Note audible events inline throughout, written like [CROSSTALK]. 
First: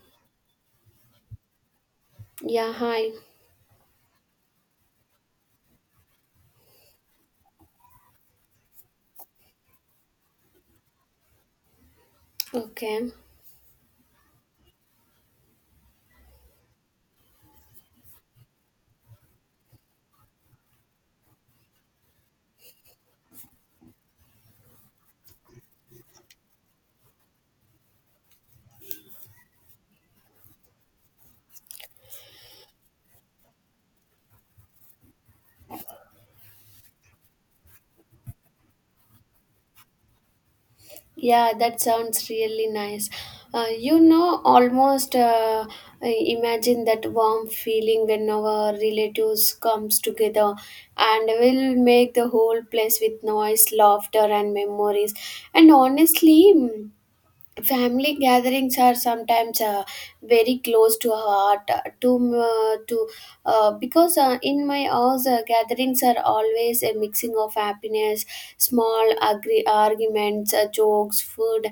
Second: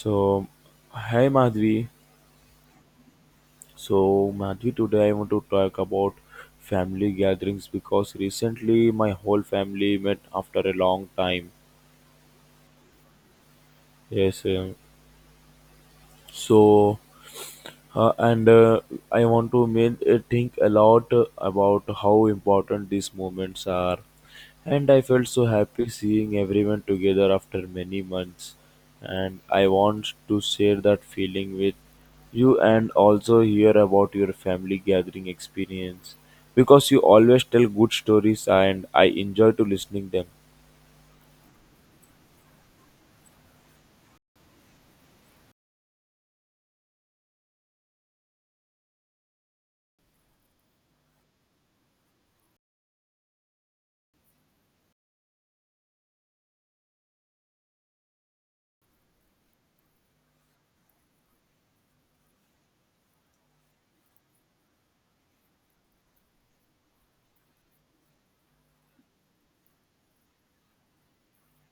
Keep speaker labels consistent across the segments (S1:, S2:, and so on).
S1: So, hi Madhvi.
S2: Yeah, hi.
S1: So, Madhvi, today I want to talk about family gatherings because recently my whole family met after a long time.
S2: Okay.
S1: Yes. So, and I want to think a lot about how important these moments are. And I felt so happy seeing everyone together after many months. And I want to share that feeling with you and also hear about your family gathering experience, because you always tell good stories and I enjoy to listening them.
S2: Yeah, that sounds really nice. Almost I imagine that warm feeling when our relatives comes together and will make the whole place with noise, laughter and memories. And honestly, family gatherings are sometimes very close to our heart to because in my house gatherings are always a mixing of happiness, small agree arguments, jokes, food,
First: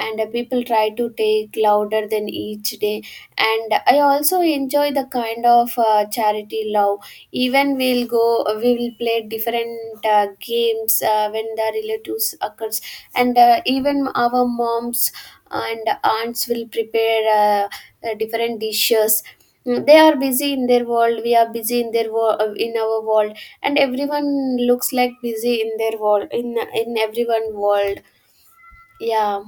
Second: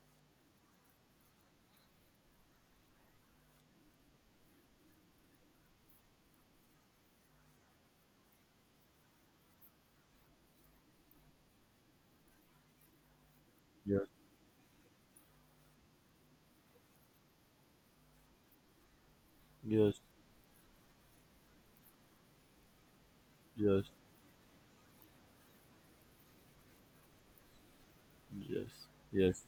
S2: and people try to take louder than each day, and I also enjoy the kind of charity love. Even we'll go, we will play different games when the relatives occurs, and even
S1: Yes,
S2: our moms and aunts will prepare different dishes. They
S1: yes,
S2: are busy in their world. We are busy in their world, in our world, and
S1: yes.
S2: everyone looks like busy in their world, in everyone world.
S1: Yes, yes,
S2: Yeah.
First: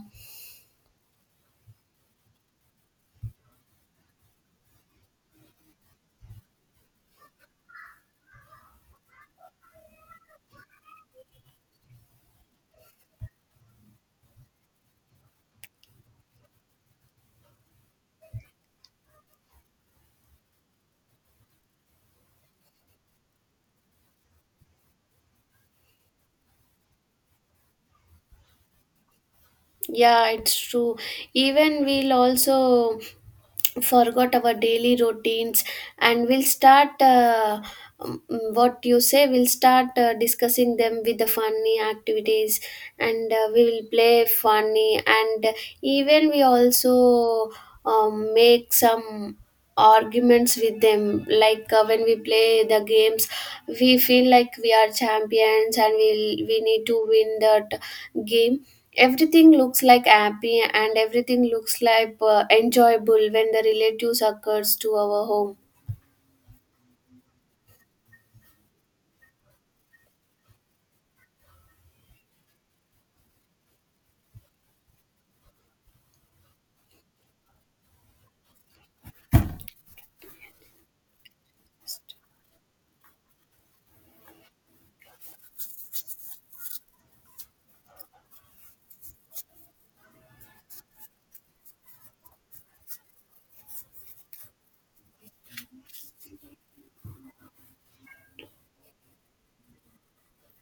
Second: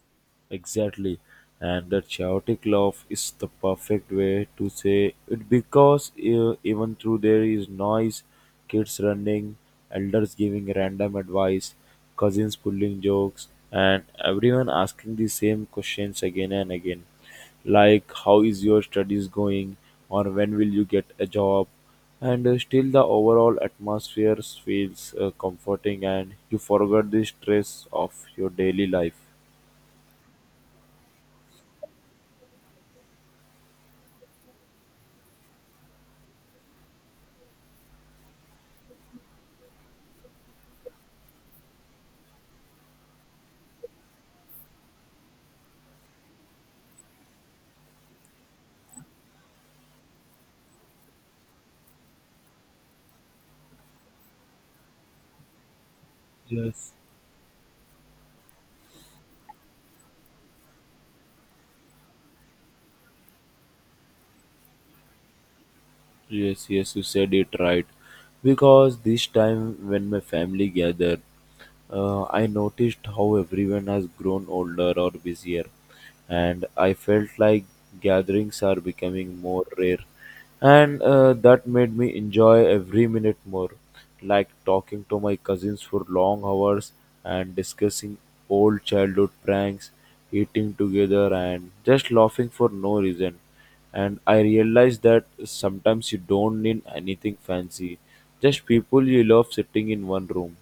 S1: exactly. And that chaotic love is the perfect way to say it, because even though there is noise, kids running, elders giving random advice, cousins pulling jokes, and everyone asking the same questions again and again, like how is your studies going or when will you get a job, and still the overall atmosphere feels comforting and you forget the stress of your daily life.
S2: Yeah, it's true. Even we'll also forgot our daily routines, and we'll start what you say, we'll start discussing them with the funny activities, and we will play funny, and even we also make some arguments with them, like when we play the games we feel like we are champions and we need
S1: Yes.
S2: to win that game. Everything looks like happy and everything looks like enjoyable when the relatives occurs to our home.
S1: Yes, yes, you said it right. Because this time when my family gathered, I noticed how everyone has grown older or busier, and I felt like gatherings are becoming more rare. And that made me enjoy every minute more, like talking to my cousins for long hours and discussing old childhood pranks, eating together, and just laughing for no reason. And I realized that sometimes you don't need anything fancy, just people you love sitting in one room.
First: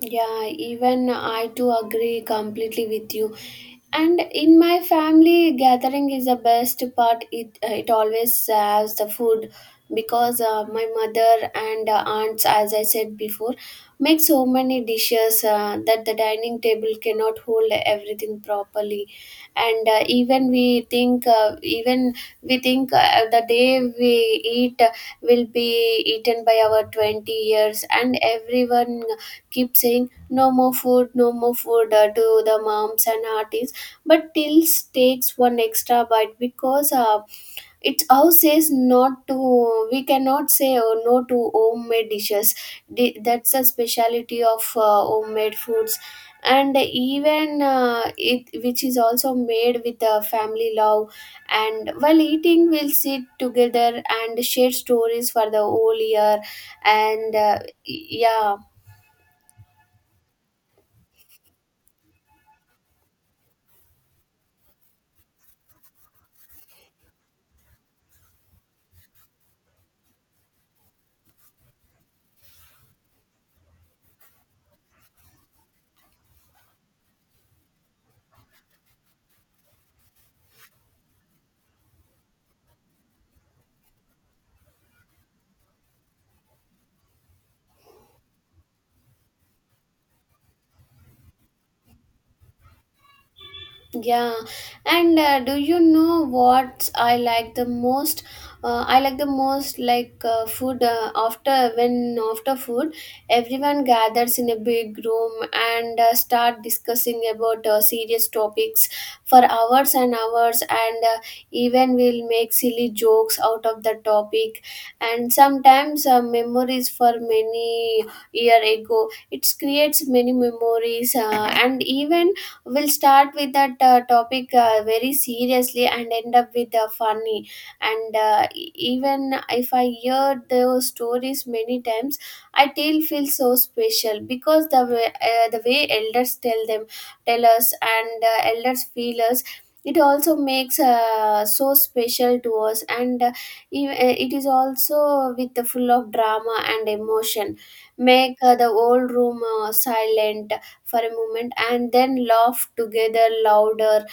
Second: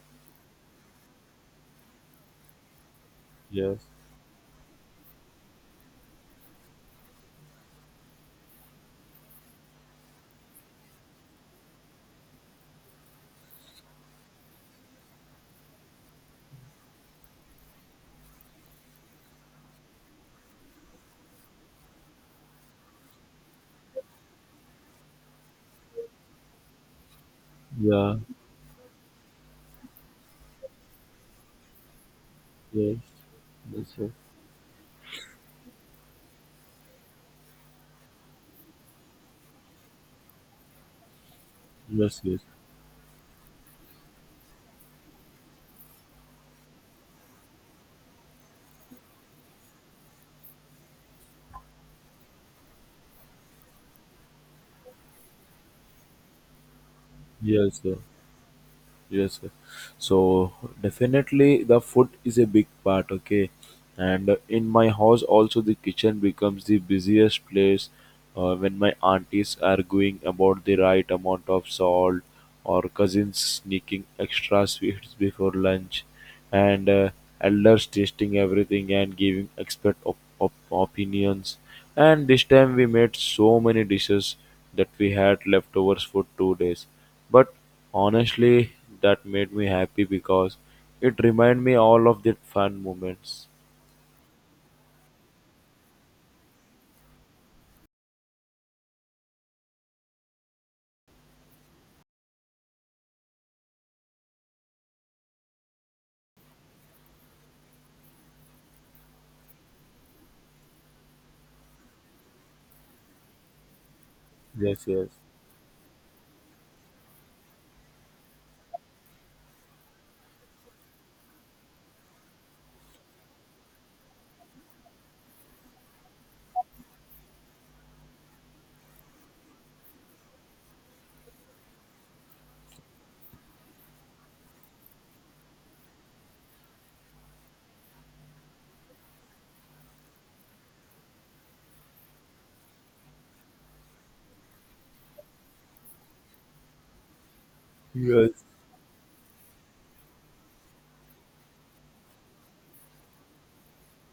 S2: Yeah, even I too agree completely with you.
S1: Yes.
S2: And in my family, gathering is the best part. It always serves the food because my mother and aunts, as I said before, make so many dishes that the dining table cannot hold everything properly. And even we think the day we eat will be eaten by our 20 years,
S1: Yeah.
S2: and everyone keep saying no more food, no more food, to the
S1: Yes.
S2: moms and aunties,
S1: Yes. Sir.
S2: but tills takes one extra bite because its house says not to. We cannot say oh, no to homemade
S1: Yes. Yes.
S2: dishes. That's the speciality of homemade foods, and even it which is also made with family love, and while eating we'll sit together and share stories for the whole year and
S1: Yes. Sir.
S2: yeah
S1: Yes. Sir. So definitely the food is a big part. Okay. And in my house also the kitchen becomes the busiest place when my aunties are arguing about the right amount of salt or cousins sneaking extra sweets before lunch. And elders tasting everything and giving expert opinions. And this time we made so many dishes that we had leftovers for 2 days. But honestly, that made me happy because it reminded me all of the fun moments.
S2: Yeah, and do you know what I like the most? I like the most like food after when after food, everyone gathers in a big room and start discussing about serious topics for hours and hours, and even will make silly jokes out of the topic,
S1: Yes, yes,
S2: and sometimes memories for many year ago. It creates many memories, and even we'll start with that topic very seriously and end up with funny, and even if I hear those stories many times I still feel so special because the way elders tell them, tell us, and elders feel us. It also makes so special to us, and it is also with the full of drama and emotion, make
S1: yes,
S2: the whole room silent for a moment and then laugh together louder,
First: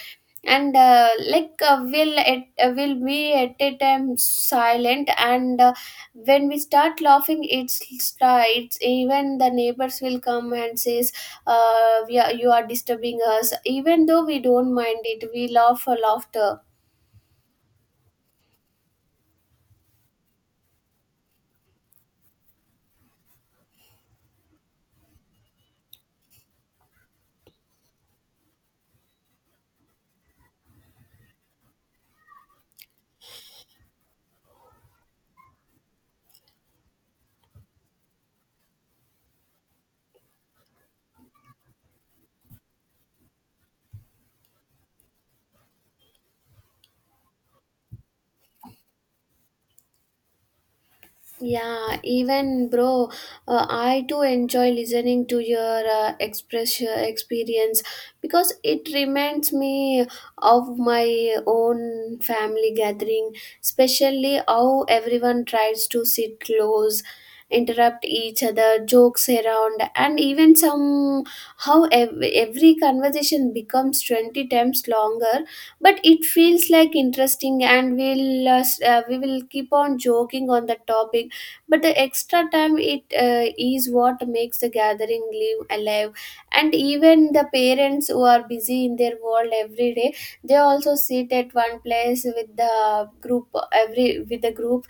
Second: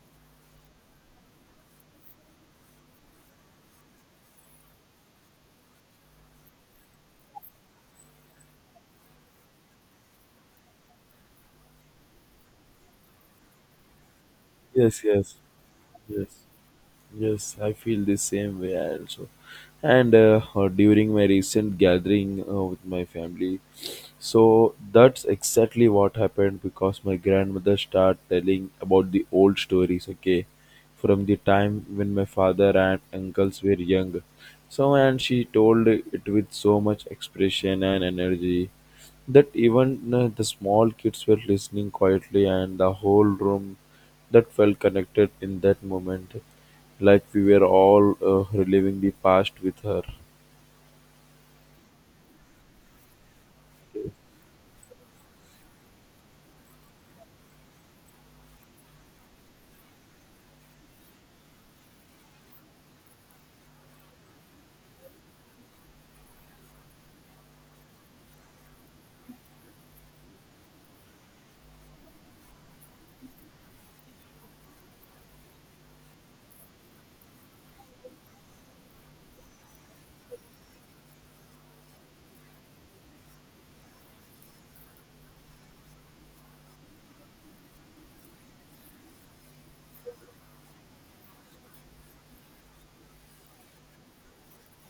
S2: and we'll at, will be at a time silent, and when we start laughing it's even the neighbors will come and says we are, you are disturbing us, even though we don't mind
S1: yes,
S2: it,
S1: yes,
S2: we laugh for
S1: yes,
S2: laughter.
S1: yes. I feel the same way also. And during my recent gathering with my family, so that's exactly what happened because my grandmother started telling about the old stories, okay, from the time when my father and uncles were young. So, and she told it with so much expression and energy that even the small kids were listening quietly, and the whole room that felt connected in that moment, like we were all reliving the past with her.
S2: Yeah, even bro, I too enjoy listening to your express experience because it reminds me of my own family gathering, especially how everyone tries to sit close, interrupt each other, jokes around, and even some how every conversation becomes 20 times longer, but it feels like interesting and we'll we will keep on joking on the topic, but the extra time it is what makes the gathering live alive, and even the parents who are busy in their world every day, they also sit at one place with the group, every with the group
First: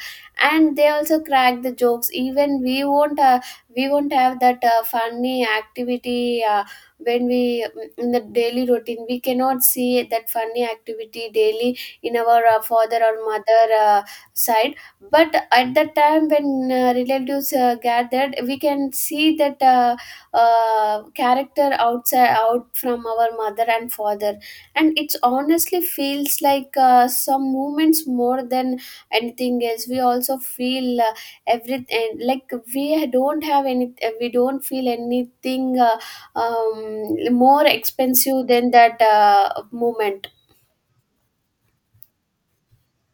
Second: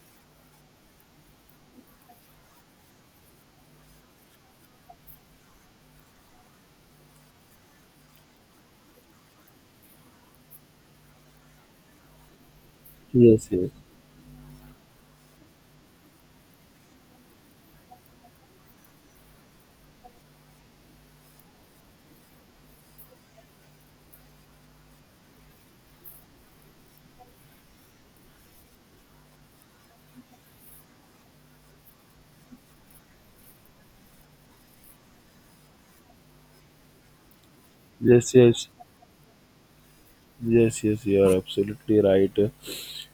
S2: and they also crack the jokes. Even we won't have that funny activity when we in the daily routine we cannot see that funny activity daily in our father or
S1: Yes,
S2: mother
S1: yes,
S2: side, but at that time when relatives gathered, we can see that character outside out from our mother and father, and it's honestly feels like some moments more than anything else. We also feel everything like we don't have any, we don't feel anything more
S1: yes,
S2: expensive
S1: yes.
S2: than that moment.
S1: Yes, yes, you are absolutely right.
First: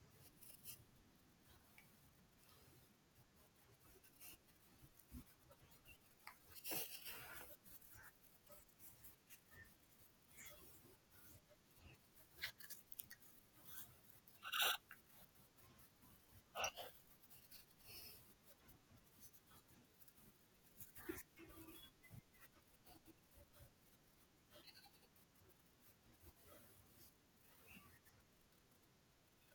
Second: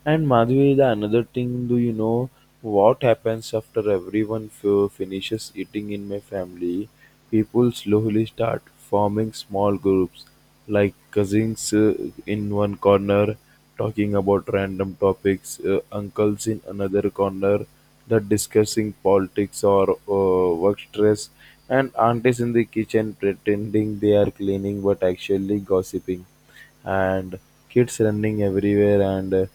S1: And Madhvi, the another thing, do you know what happens after everyone finishes eating in my family? People slowly start forming small groups, like cousins in one corner talking about random topics, uncles in another corner that discussing politics or work stress, and aunties in the kitchen pretending they are cleaning but actually gossiping, and kids running everywhere, and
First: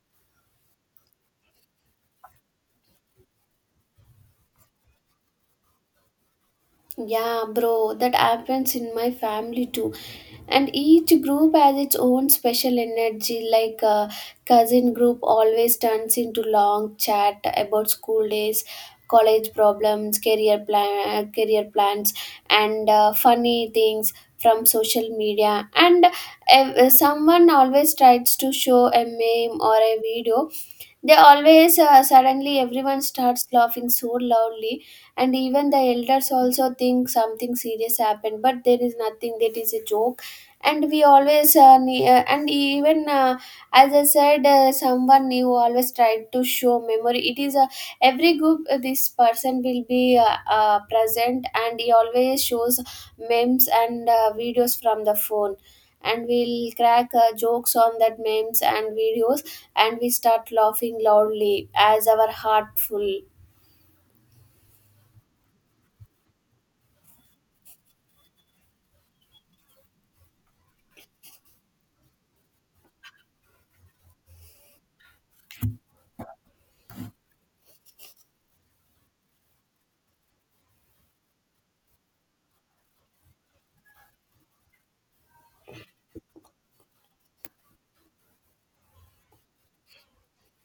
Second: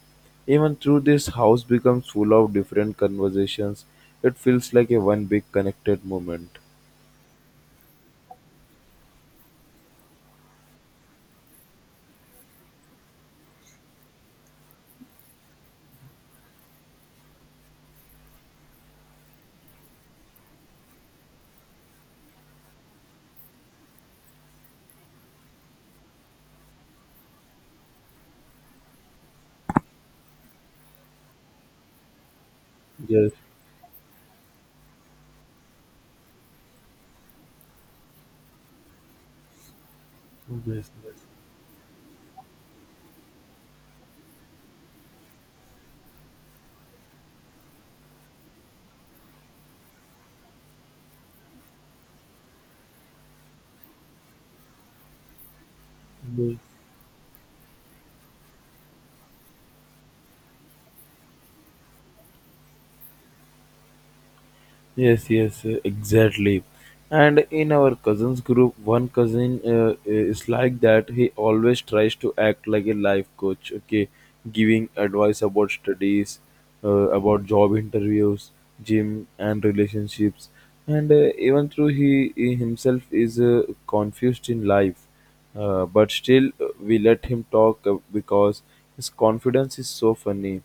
S1: even through this house becomes full of different conversations, it feels like a one big connected moment.
S2: Yeah, bro, that happens in my family too. And each group has its own special energy, like cousin group always turns into long chat about school days, college problems, career plans, and funny things from social media. And someone always tries to show a meme or a video. They always suddenly everyone
S1: Yes,
S2: starts laughing so loudly, and even the elders also think something serious happened, but there is nothing. That is a joke, and
S1: yes,
S2: we always ne- and even as I said, someone new always tried to show memory. It is a every group. This person will be present, and he always shows memes and videos from the phone, and
S1: yes.
S2: we'll crack jokes on that memes and videos, and we start laughing loudly as our heart full.
S1: Yes, yes, exactly. And in our cousins group, one cousin is like that. He always tries to act like a life coach, okay, giving advice about studies, about job interviews, gym, and relationships. And even though he himself is confused in life, but still, we let him talk because his confidence is so funny,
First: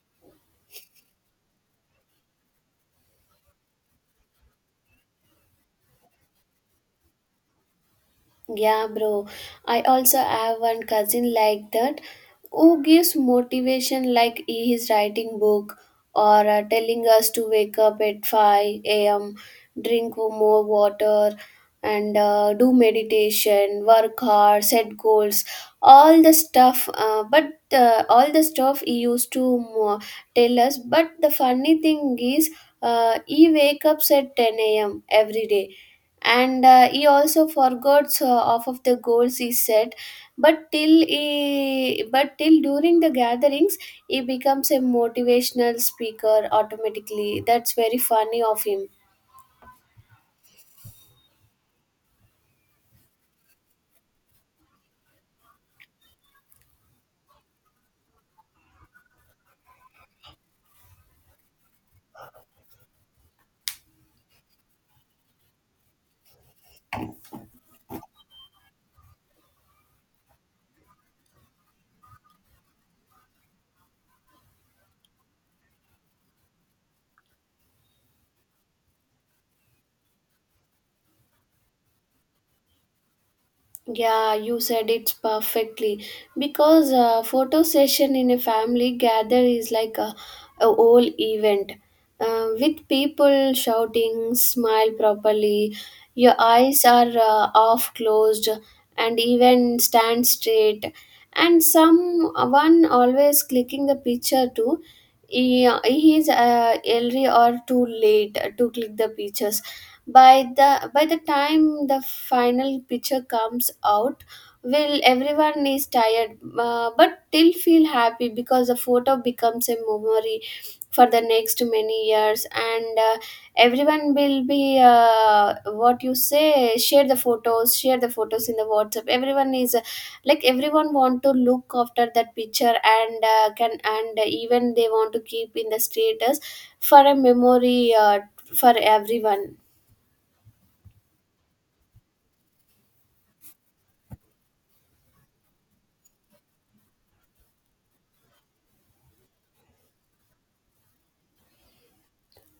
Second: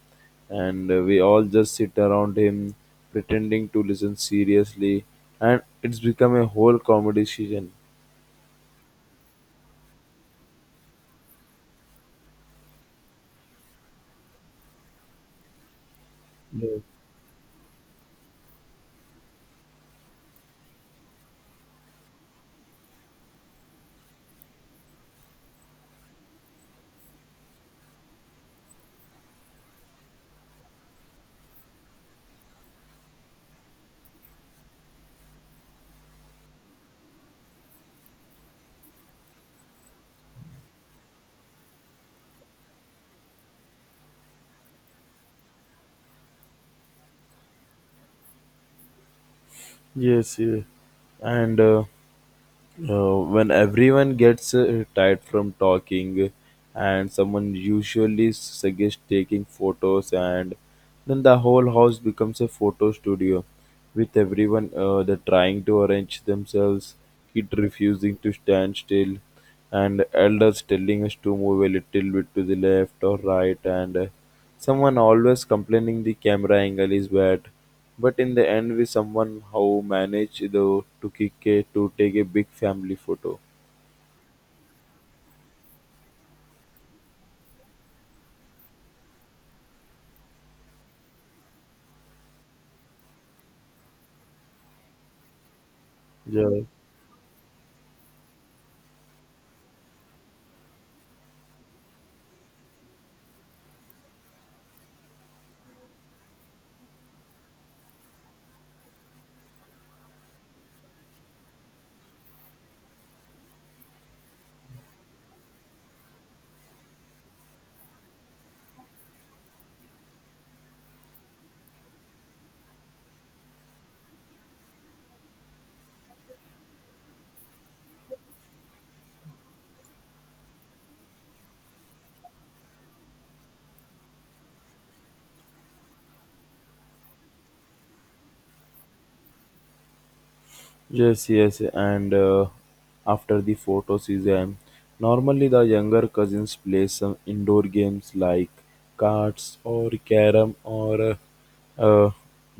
S1: and we all just sit around him pretending to listen seriously, and it's become a whole comedy session.
S2: Yeah, bro. I also have one cousin like that, who gives motivation like he is writing book or
S1: Yeah.
S2: telling us to wake up at 5 a.m., drink more water and do meditation, work hard, set goals, all the stuff. But all the stuff he used to tell us. But the funny thing is, he wake up at 10 a.m. every day, and he also forgot so half of the goals he set, but till during the gatherings he becomes a motivational speaker automatically. That's very funny of him.
S1: Yes, yes, and. When everyone gets tired from talking, and someone usually suggests taking photos, and then the whole house becomes a photo studio with everyone they trying to arrange themselves, kid refusing to stand still, and elders telling us to move a little bit to the left or right, and someone always complaining the camera angle is bad, but in the end we somehow managed though to get to take a big family photo.
S2: Yeah, you said it's perfectly because a photo session in a family gather is like a whole event with people shouting, smile properly, your
S1: Yeah.
S2: eyes are half closed, and even stand straight, and someone always clicking the picture too. He is early or too late to click the pictures. By the time the final picture comes out, will everyone is tired, but still feel happy because the photo becomes a memory for the next many years, and everyone will be what you say, share the photos in the whatsapp. Everyone is like everyone want to look after that picture, and can, and even they want to keep in the status for a memory for everyone.
S1: Yes, yes, and after the photo season, normally the younger cousins play some indoor games like cards or carom or uh, uh,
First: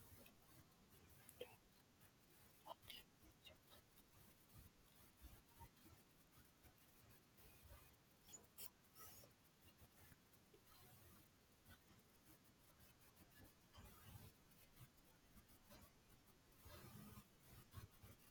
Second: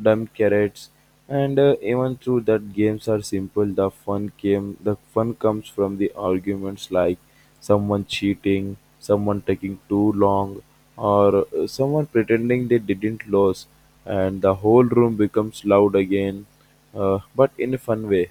S1: dumb carrots. And even though that games are simple, the fun came. The fun comes from the arguments, like someone cheating, someone taking too long, or someone pretending they didn't lose, and the whole room becomes loud again, but in a fun way.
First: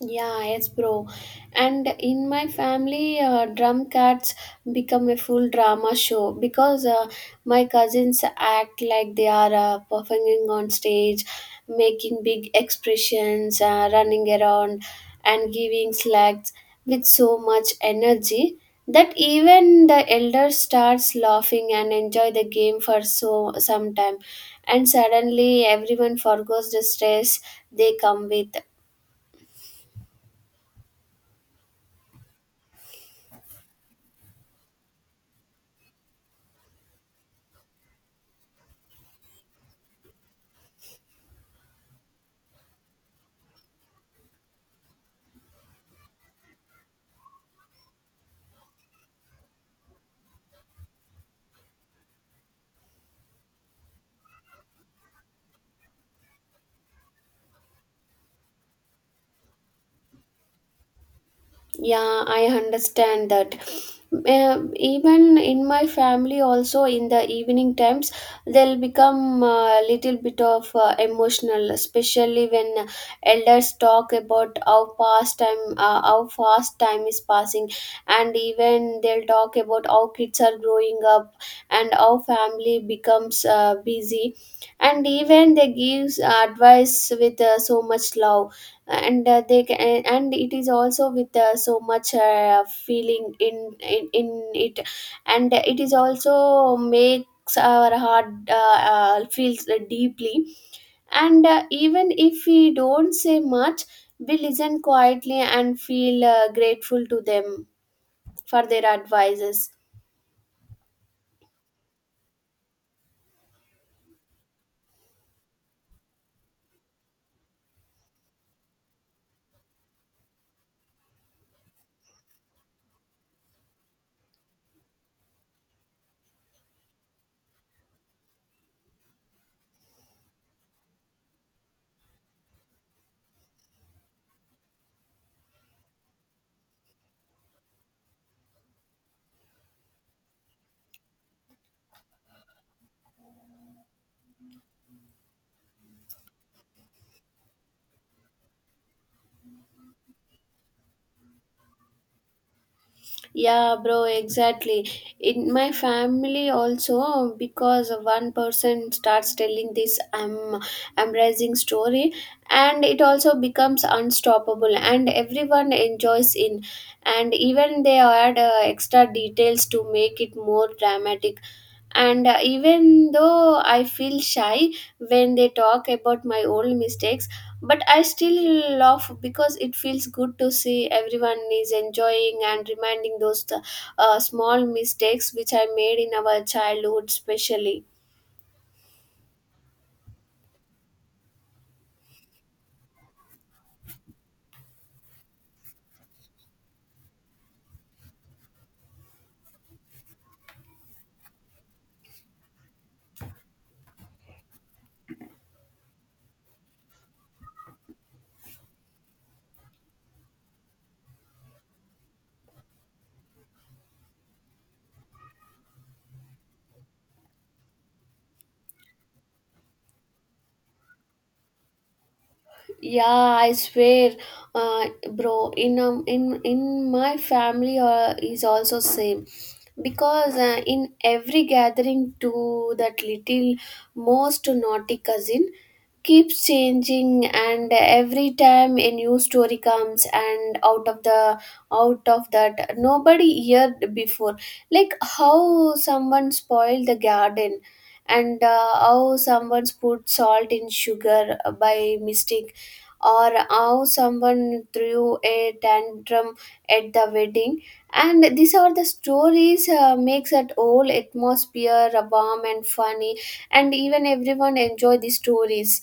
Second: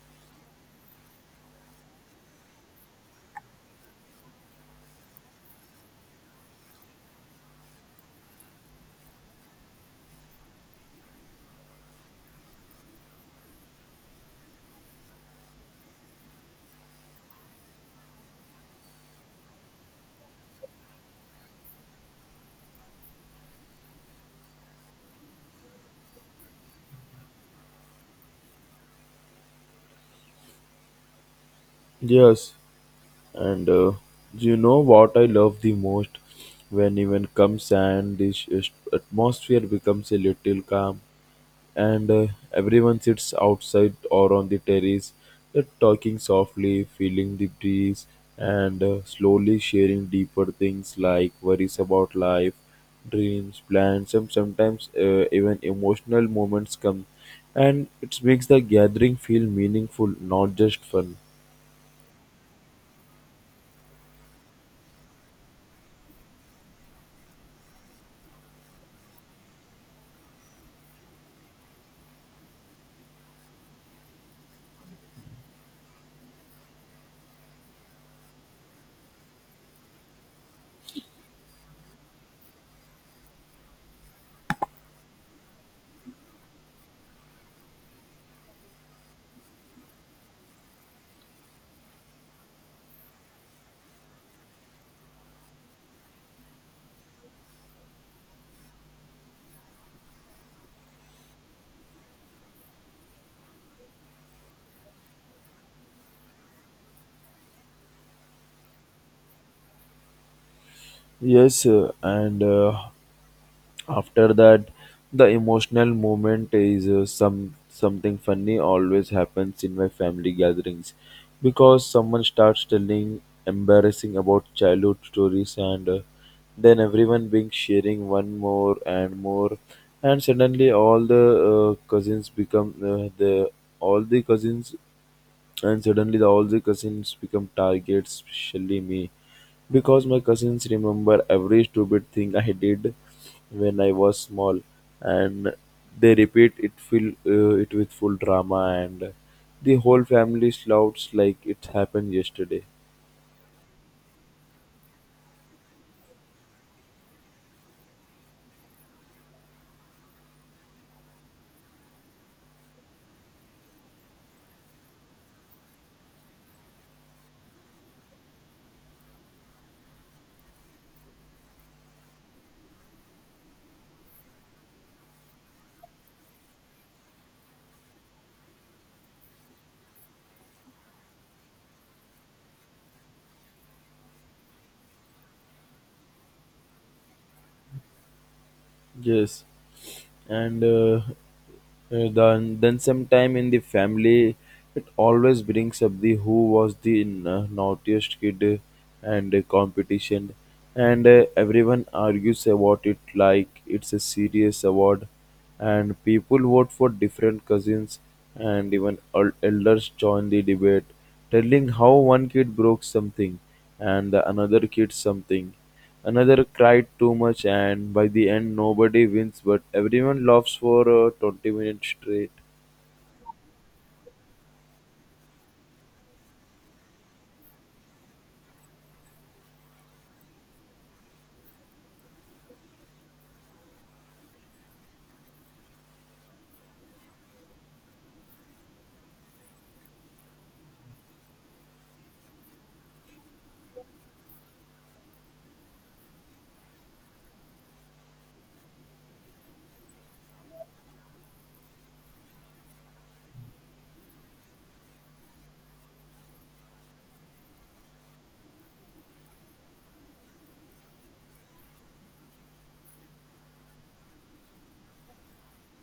S2: Yeah, yes, bro. And in my family, drum cats become a full drama show because my cousins act like they are performing on stage, making big expressions, running around, and giving slacks with so much energy that even the elder starts laughing and enjoy the game for so some time, and suddenly everyone forgets the stress they come with.
S1: Yes. And you know what I love the most? When even comes and this atmosphere becomes a little calm, and everyone sits outside or on the terrace, talking softly, feeling the breeze, and slowly sharing deeper things like worries about life, dreams, plans, and sometimes even emotional moments come. And it makes the gathering feel meaningful, not just fun.
S2: Yeah, I understand that. Even in my family, also in the evening times, they'll become a little bit of emotional, especially when elders talk about how past time, how fast time is passing, and even they'll talk about how kids are growing up and how family becomes busy, and even they gives advice with so much love, and they can, and it is also with so much feeling in it, and it is also makes our heart feels deeply, and even if we don't say much, we listen quietly and feel grateful to them for their advices.
S1: Yes, and after that, the emotional moment is something funny always happens in my family gatherings, because someone starts telling embarrassing about childhood stories, and then everyone being sharing one more and more, and suddenly all the cousins become the all the cousins, and suddenly all the cousins become targets, especially me, because my cousins remember every stupid thing I did when I was small, and they repeat it full it with full drama, and the whole family shouts like it happened yesterday.
S2: Yeah, bro, exactly. In my family also, because one person starts telling this I'm embracing story, and it also becomes unstoppable, and everyone enjoys in, and even they add extra details to make it more dramatic, and even though I feel shy when they talk about my old mistakes, but I still laugh because it feels good to see everyone is enjoying and reminding those small mistakes which I made in our childhood especially.
S1: Yes, and then sometime in the family, it always brings up the who was the naughtiest kid and competition, and everyone argues about it like it's a serious award, and people vote for different cousins, and even elders join the debate, telling how one kid broke something and the another kid something. Another cried too much, and by the end nobody wins but everyone laughs for 20 minutes straight.
S2: Yeah, I swear, uh, bro, in my family is also same, because in every gathering to that little most naughty cousin keeps changing, and every time a new story comes, and out of that nobody heard before, like how someone spoiled the garden, and how someone put salt in sugar by mistake, or how someone threw a tantrum at the wedding, and these are the stories makes that whole atmosphere warm and funny, and even everyone enjoy the stories.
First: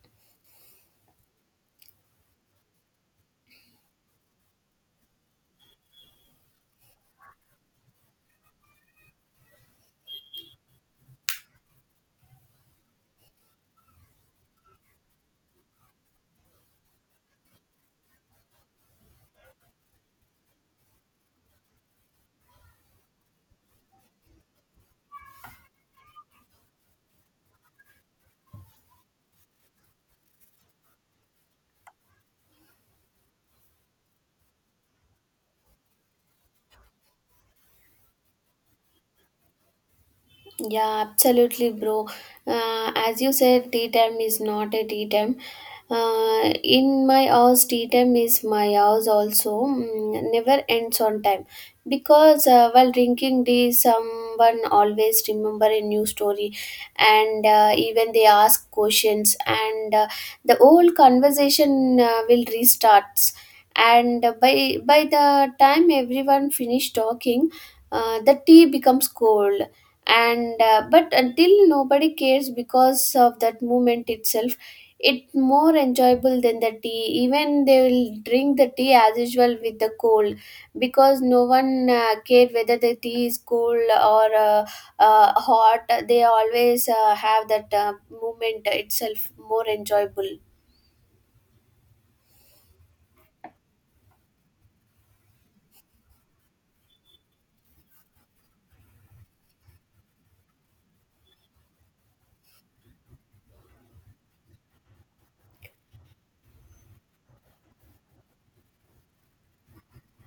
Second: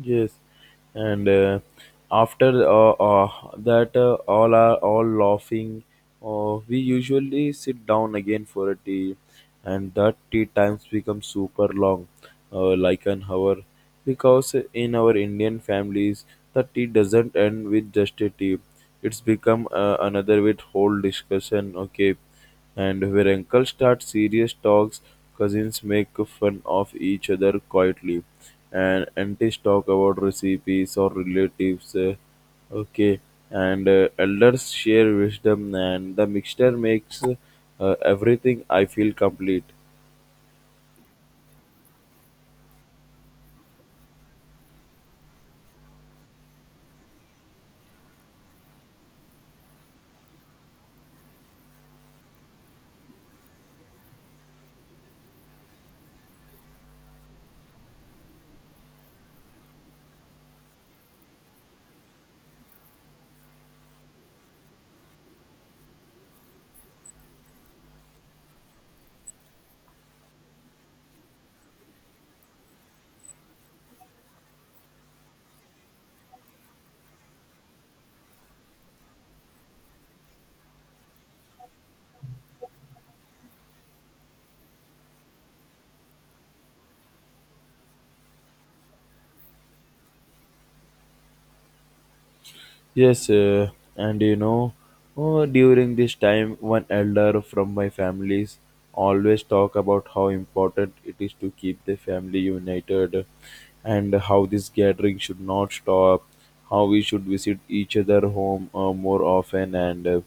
S1: Yes. And after that all laughing, uh, we usually sit down again for a tea, and that tea times become super long, like an hour, because in our Indian families the tea doesn't end with just a tea. It's become another with whole discussion. Okay. And where uncles start serious talks, cousins make fun of each other quietly, and aunties talk about recipes or relatives, okay, and elders share wisdom, and the mixture makes everything I feel complete.
S2: Yeah, absolutely, bro. As you said, tea time is not a tea time. In my house, tea time is my house also. Never ends on time because while drinking tea, someone always remember a new story, and even they ask questions, and the whole conversation will restarts. And by the time everyone finish talking, the tea becomes cold and but until nobody cares because of that movement itself it more enjoyable than the tea even they will drink the tea as usual with the cold because no one cared whether the tea is cold or hot. They always have that movement itself more enjoyable.
S1: Yes, and you know, oh, during this time, one elder from my families always talk about how important it is to keep the family united, and how this gathering should not stop, how we should visit each other home more often, and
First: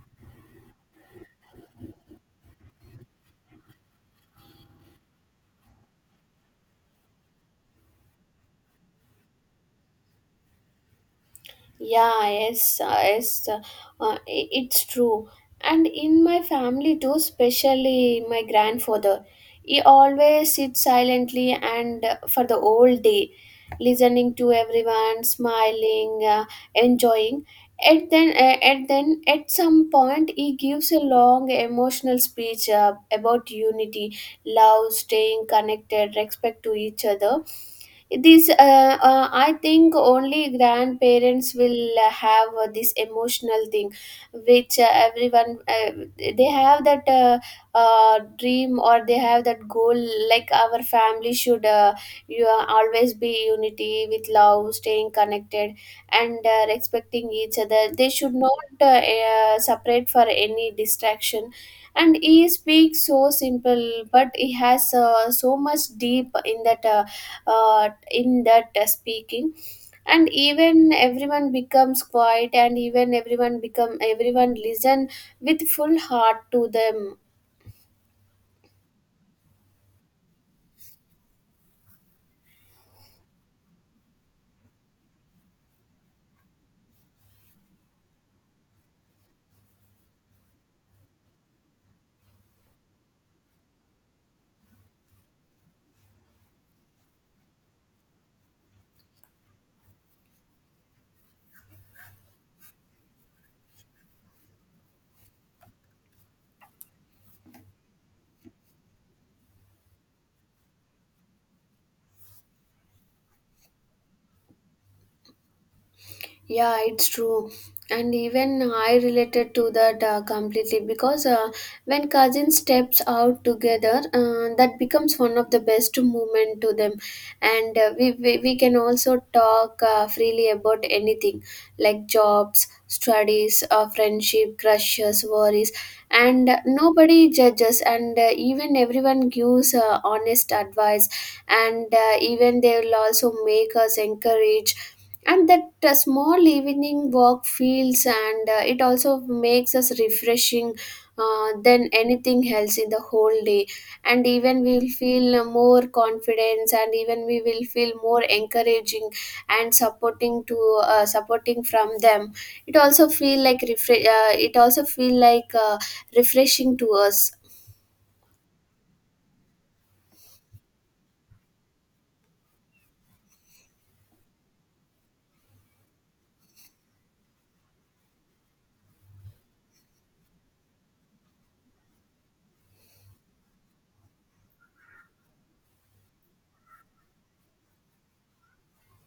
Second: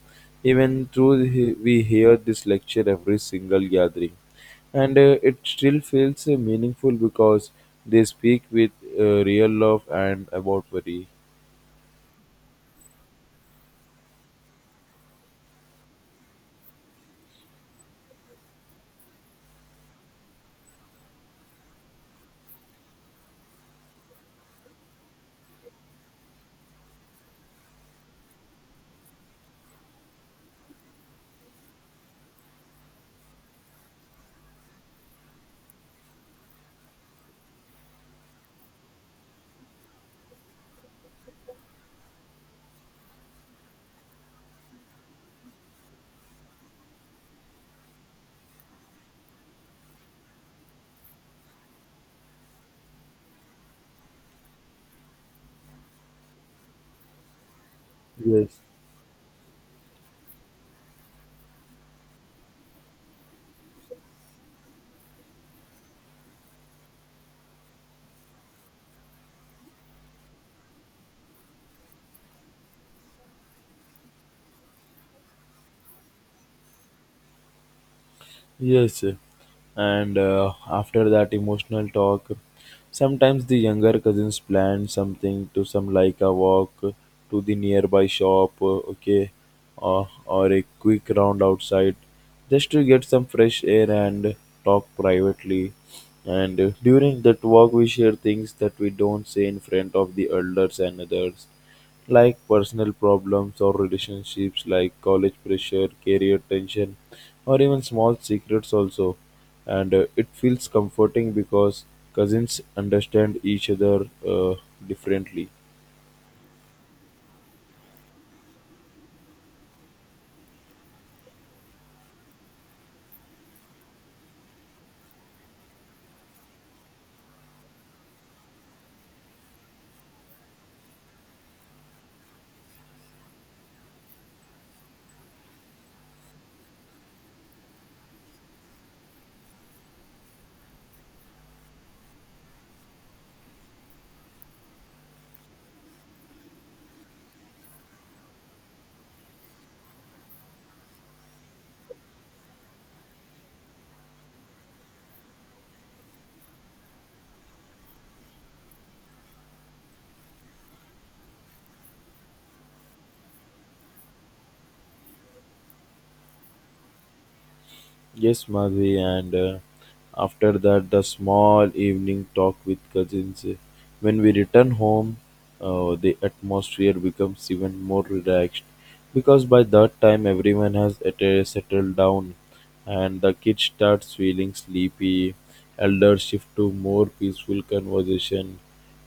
S1: even though we hear this lecture every single gathering, and it still feels meaningful because they speak with real love and about worry.
S2: Yeah, yes, it's true. And in my family too, especially my grandfather, he always sits silently and for the whole day, listening to everyone, smiling, enjoying. At then, at some point, he gives a long emotional speech about unity, love, staying connected, respect to each other. This, I think, only grandparents will have this emotional thing, which everyone they have that dream or they have that goal. Like our family should, you always be unity with love, staying connected, and respecting each other. They should not
S1: Yes.
S2: separate for any distraction. And he speaks so simple, but he has so much deep in that. In that speaking, and even everyone becomes quiet and even everyone become everyone listen with full heart to them.
S1: Yes, and after that emotional talk, sometimes the younger cousins plan something to some like a walk to the nearby shop, okay, or a quick round outside, just to get some fresh air and talk privately. And during that walk, we share things that we don't say in front of the elders and others, like personal problems or relationships, like college pressure, career tension, or even small secrets, also. And it feels comforting because cousins understand each other differently.
S2: Yeah, it's true. And even I related to that completely because when cousins steps out together, that becomes one of the best moment to them. And we can also talk freely about anything like jobs, studies, friendship, crushes, worries. And nobody judges, and even everyone gives honest advice, and even they will also make us encourage, and that small evening walk feels, and it also makes us refreshing than anything else in the whole day, and even we will feel more confidence and even we will feel more encouraging and supporting to supporting from them. It also feel like it also feel like refreshing to us.
S1: Yes, Madhvi, and after that, the small evening talk with cousins. When we return home, the atmosphere becomes even more relaxed, because by that time everyone has settled down, and the kids starts feeling sleepy. Elders shift to more peaceful conversation,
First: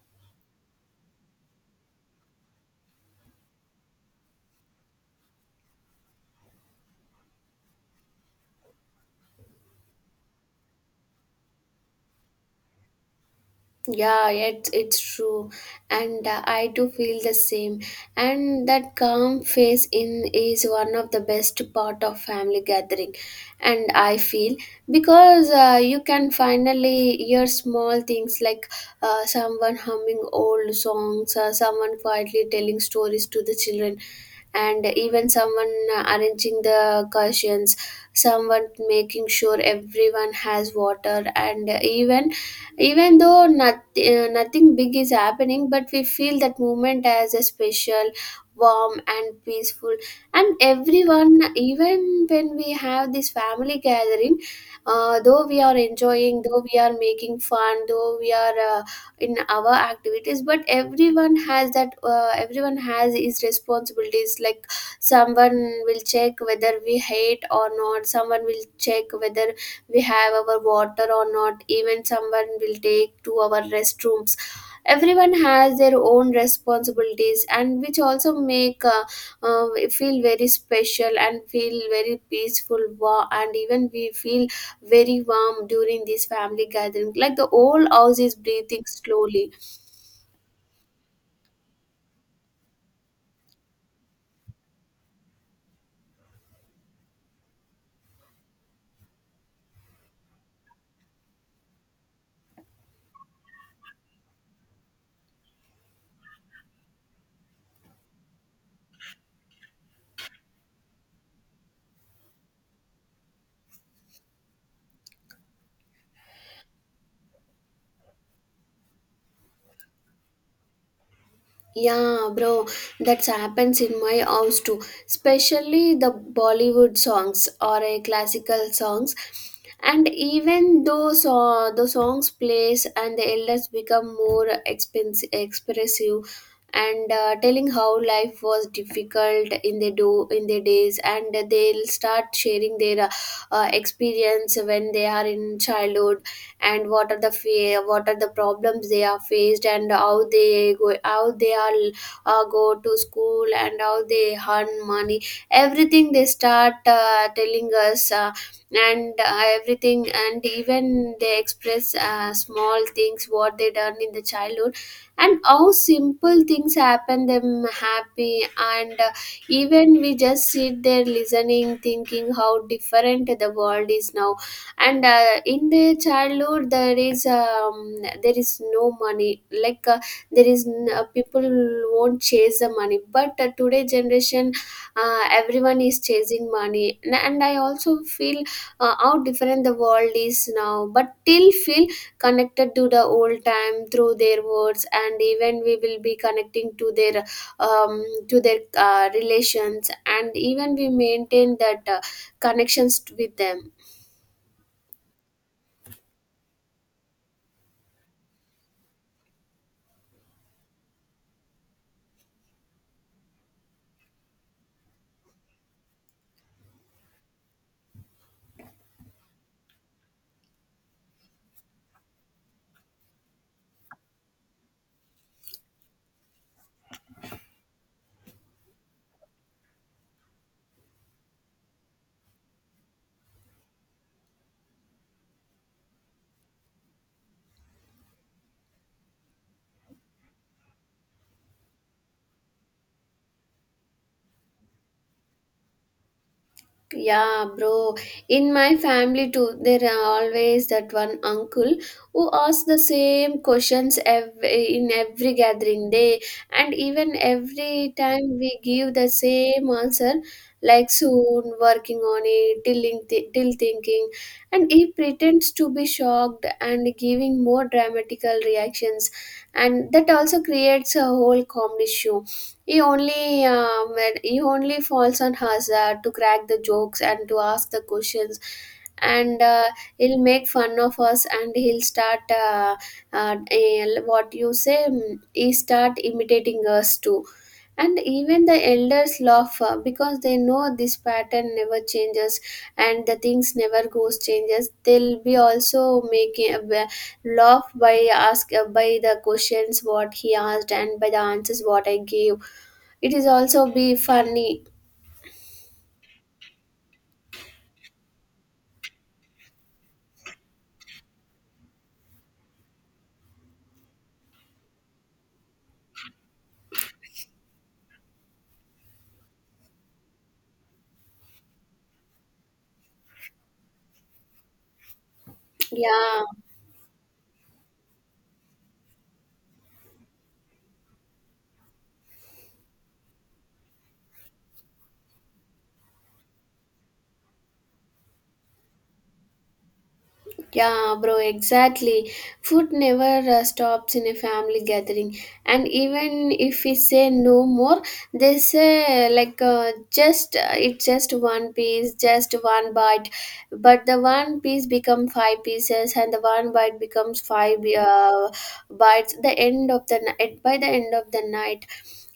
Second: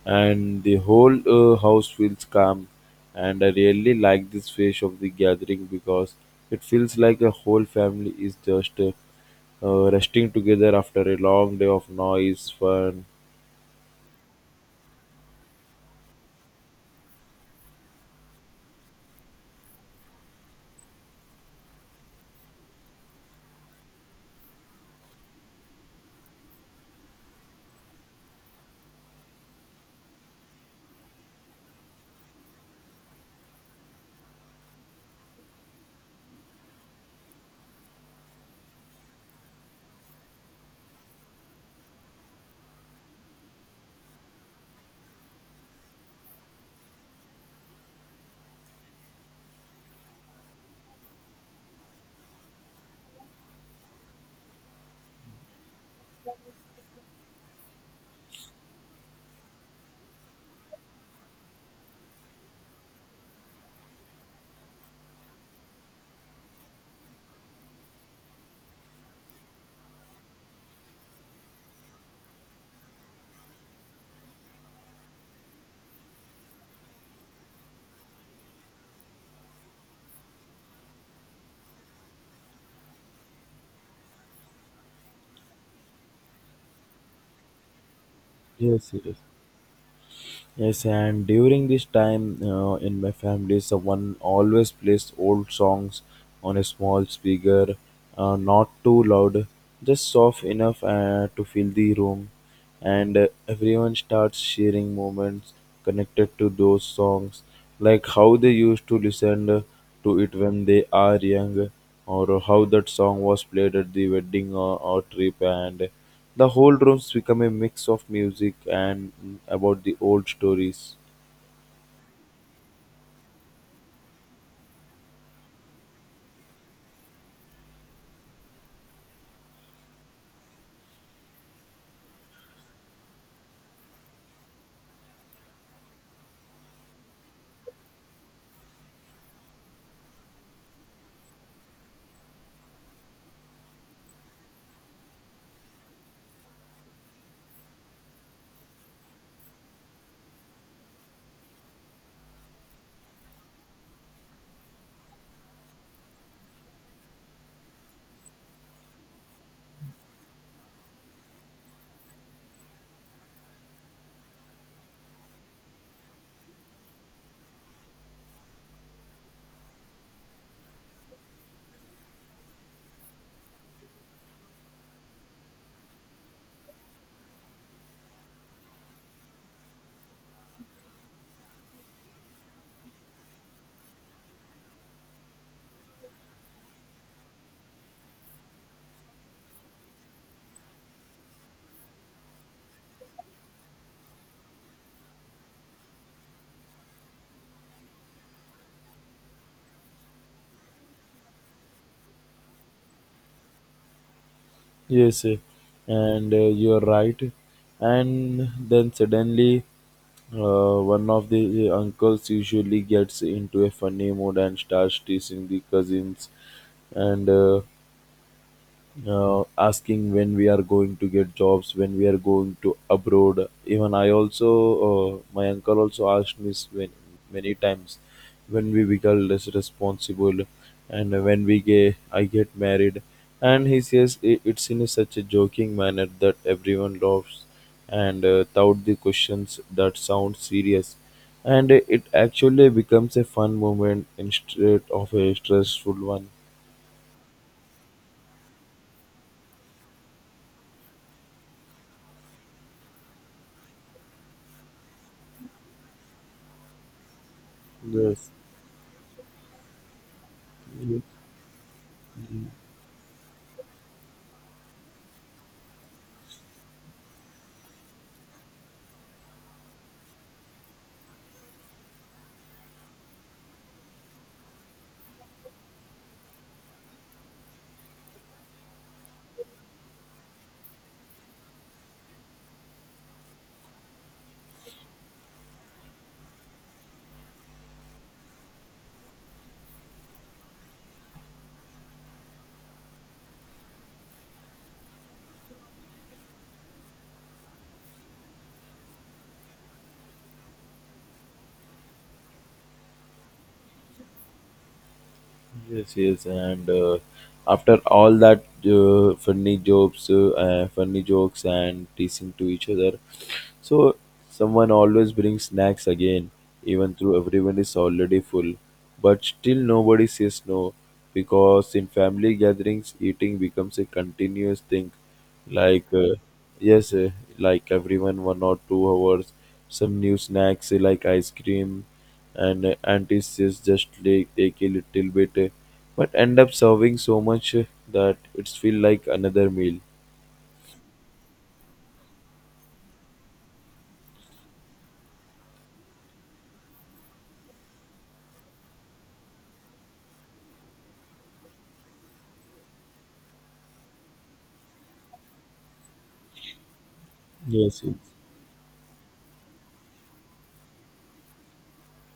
S1: and the whole house feels calm, and I really like this phase of the gathering because it feels like a whole family is just resting together after a long day of noise fun.
S2: Yeah, it's true, and I too feel the same. And that calm face in is one of the best part of family gathering, and I feel because you can finally hear small things like someone humming old songs, someone quietly telling stories to the children, and even someone arranging the cushions, someone making sure everyone has water, and even even though nothing, nothing big is happening, but we feel that moment as a special warm and peaceful. And everyone, even when we have this family gathering, though we are enjoying, though we are making fun, though we are in our activities, but everyone has that everyone has his responsibilities like someone will check whether we hate or not, someone will check whether we have our water or not, even someone will take to our restrooms. Everyone has their own responsibilities, and which also make we feel very special and feel very peaceful. Wow, and even we feel very warm during this family gathering like the whole house is breathing
S1: Yes, yes.
S2: slowly.
S1: Yes, and during this time in my family, someone always plays old songs on a small speaker, not too loud, just soft enough to fill the room, and everyone starts sharing moments connected to those songs, like how they used to listen to it when they are young, or how that song was played at the wedding or trip, and the whole rooms become a mix of music and about the old stories.
S2: Yeah, bro, that's happens in my house too. Especially the Bollywood songs or a classical songs, and even though so, the songs plays and the elders become more expressive, and telling how life was difficult in the do in the days, and they'll start sharing their experience when they are in childhood, and what are the what are the problems they are faced and how they go how they are go to school and how they earn money. Everything they start telling us, and everything. And even they express small things what they done in the childhood, and how simple things happen them happy. And even we just sit there listening, thinking how different the world is now. And in their childhood there is no money like, people won't chase the money, but today generation everyone is chasing money. And I also feel how different the world is now, but still feel connected to the old time through their words. And even we will be connecting to their relations, and even we maintain that connections with them.
S1: Yes, and you're right. And then suddenly, one of the uncles usually gets into a funny mood and starts teasing the cousins, and asking when we are going to get jobs, when we are going to abroad. Even I also my uncle also asked me when, many times, when we become less responsible and when we get I get married, and he says I it's in a such a joking manner that everyone laughs, and tout the questions that sound serious, and it actually becomes a fun moment instead of a stressful one.
S2: Yeah, bro. In my family too, there are always that one uncle who asks the same questions every, in every gathering day, and even every time
S1: Yes.
S2: we give the same answer, like soon, working on it, till, till thinking, and he pretends to be shocked and giving more dramatical reactions, and that also creates a whole comedy show. He only he only falls on hazard to crack the jokes and to ask the questions, and he'll make fun of us, and he'll start what you say. He start imitating us too, and even the elders laugh because they know this pattern never changes and the things never goes changes. They'll be also making laugh by ask by the questions what he asked and by the answers what I gave. It is also be funny.
S1: Yes, yes, and after all that funny jokes and teasing to each other, so someone always brings snacks again, even though everyone is already full. But still, nobody says no, because in family gatherings, eating becomes a continuous thing, like uh,
S2: Yeah,
S1: yes, like everyone 1 or 2 hours some new snacks, like ice cream, and auntie says just like take a little bit, but end up serving so much that it's feel like another meal.
S2: yeah, bro, exactly. Food never stops in a family gathering. And even if we say no more, they say like just it's just one piece, just one bite. But the one piece become five pieces, and the one bite becomes five
S1: Yes, yes.
S2: bites. The end of the night By the end of the night,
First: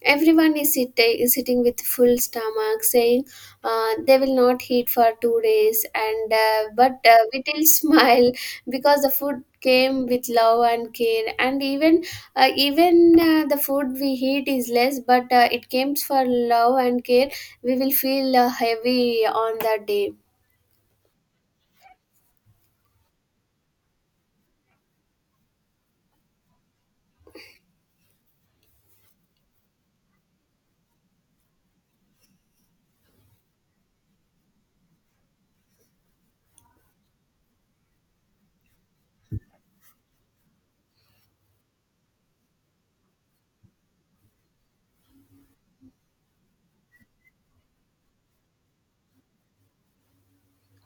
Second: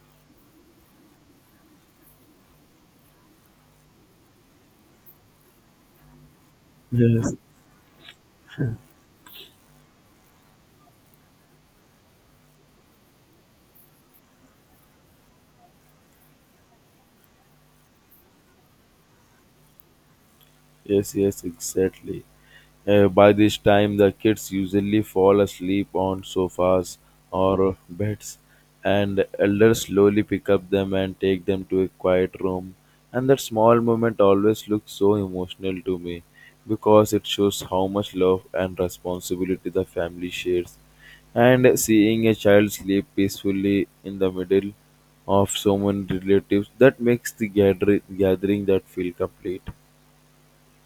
S2: everyone is sitting with full stomach, saying they will not eat for 2 days, and but
S1: [LAUGHS] Yes.
S2: we will [LAUGHS] smile because the food came with love and care. And even the food we eat is less, but it comes for love and care. We will feel heavy on that day.
S1: Yes, yes, exactly. By this time, the kids usually fall asleep on sofas or beds, and elders slowly pick up them and take them to a quiet room. And that small moment always looks so emotional to me, because it shows how much love and responsibility the family shares. And seeing a child sleep peacefully in the middle of so many relatives, that makes the gathering that feel complete.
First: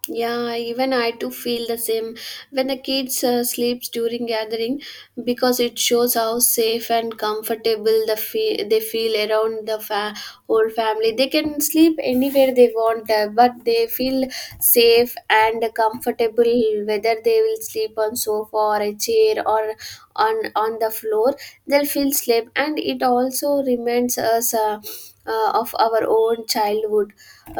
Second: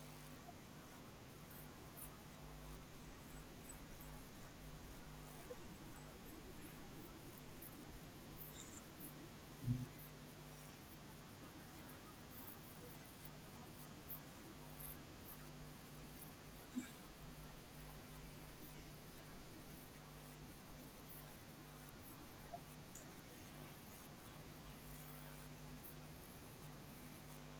S2: Yeah, even I too feel the same when the kids sleeps during gathering, because it shows how safe and comfortable the they feel around the whole family. They can sleep anywhere they want, but they feel safe and comfortable whether they will sleep on sofa or a chair or on the floor. They'll feel sleep, and it also reminds us of our own childhood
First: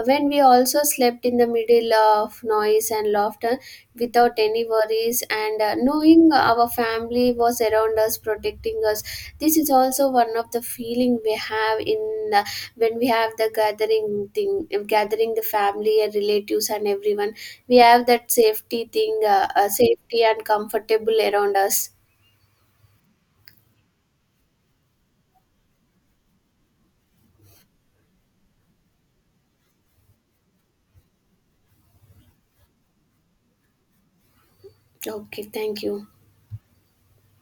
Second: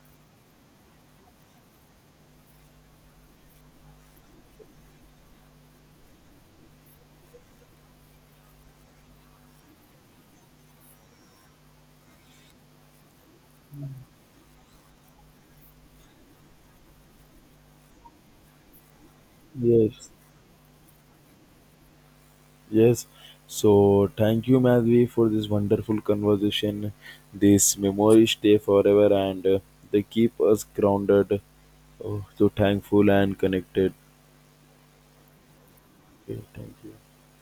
S2: when we also slept in the middle of noise and laughter without any worries, and knowing our family was around us protecting us. This is also one of the feeling we have in when we have the gathering thing gathering the family and relatives and everyone, we have that safety thing
S1: Yes.
S2: safety and comfortable around us.
S1: Yes. So thank you, Madhvi, for this wonderful conversation. These memories stay forever, and they keep us grounded, oh, so thankful and connected.
S2: Okay, thank you.
S1: Okay, thank you.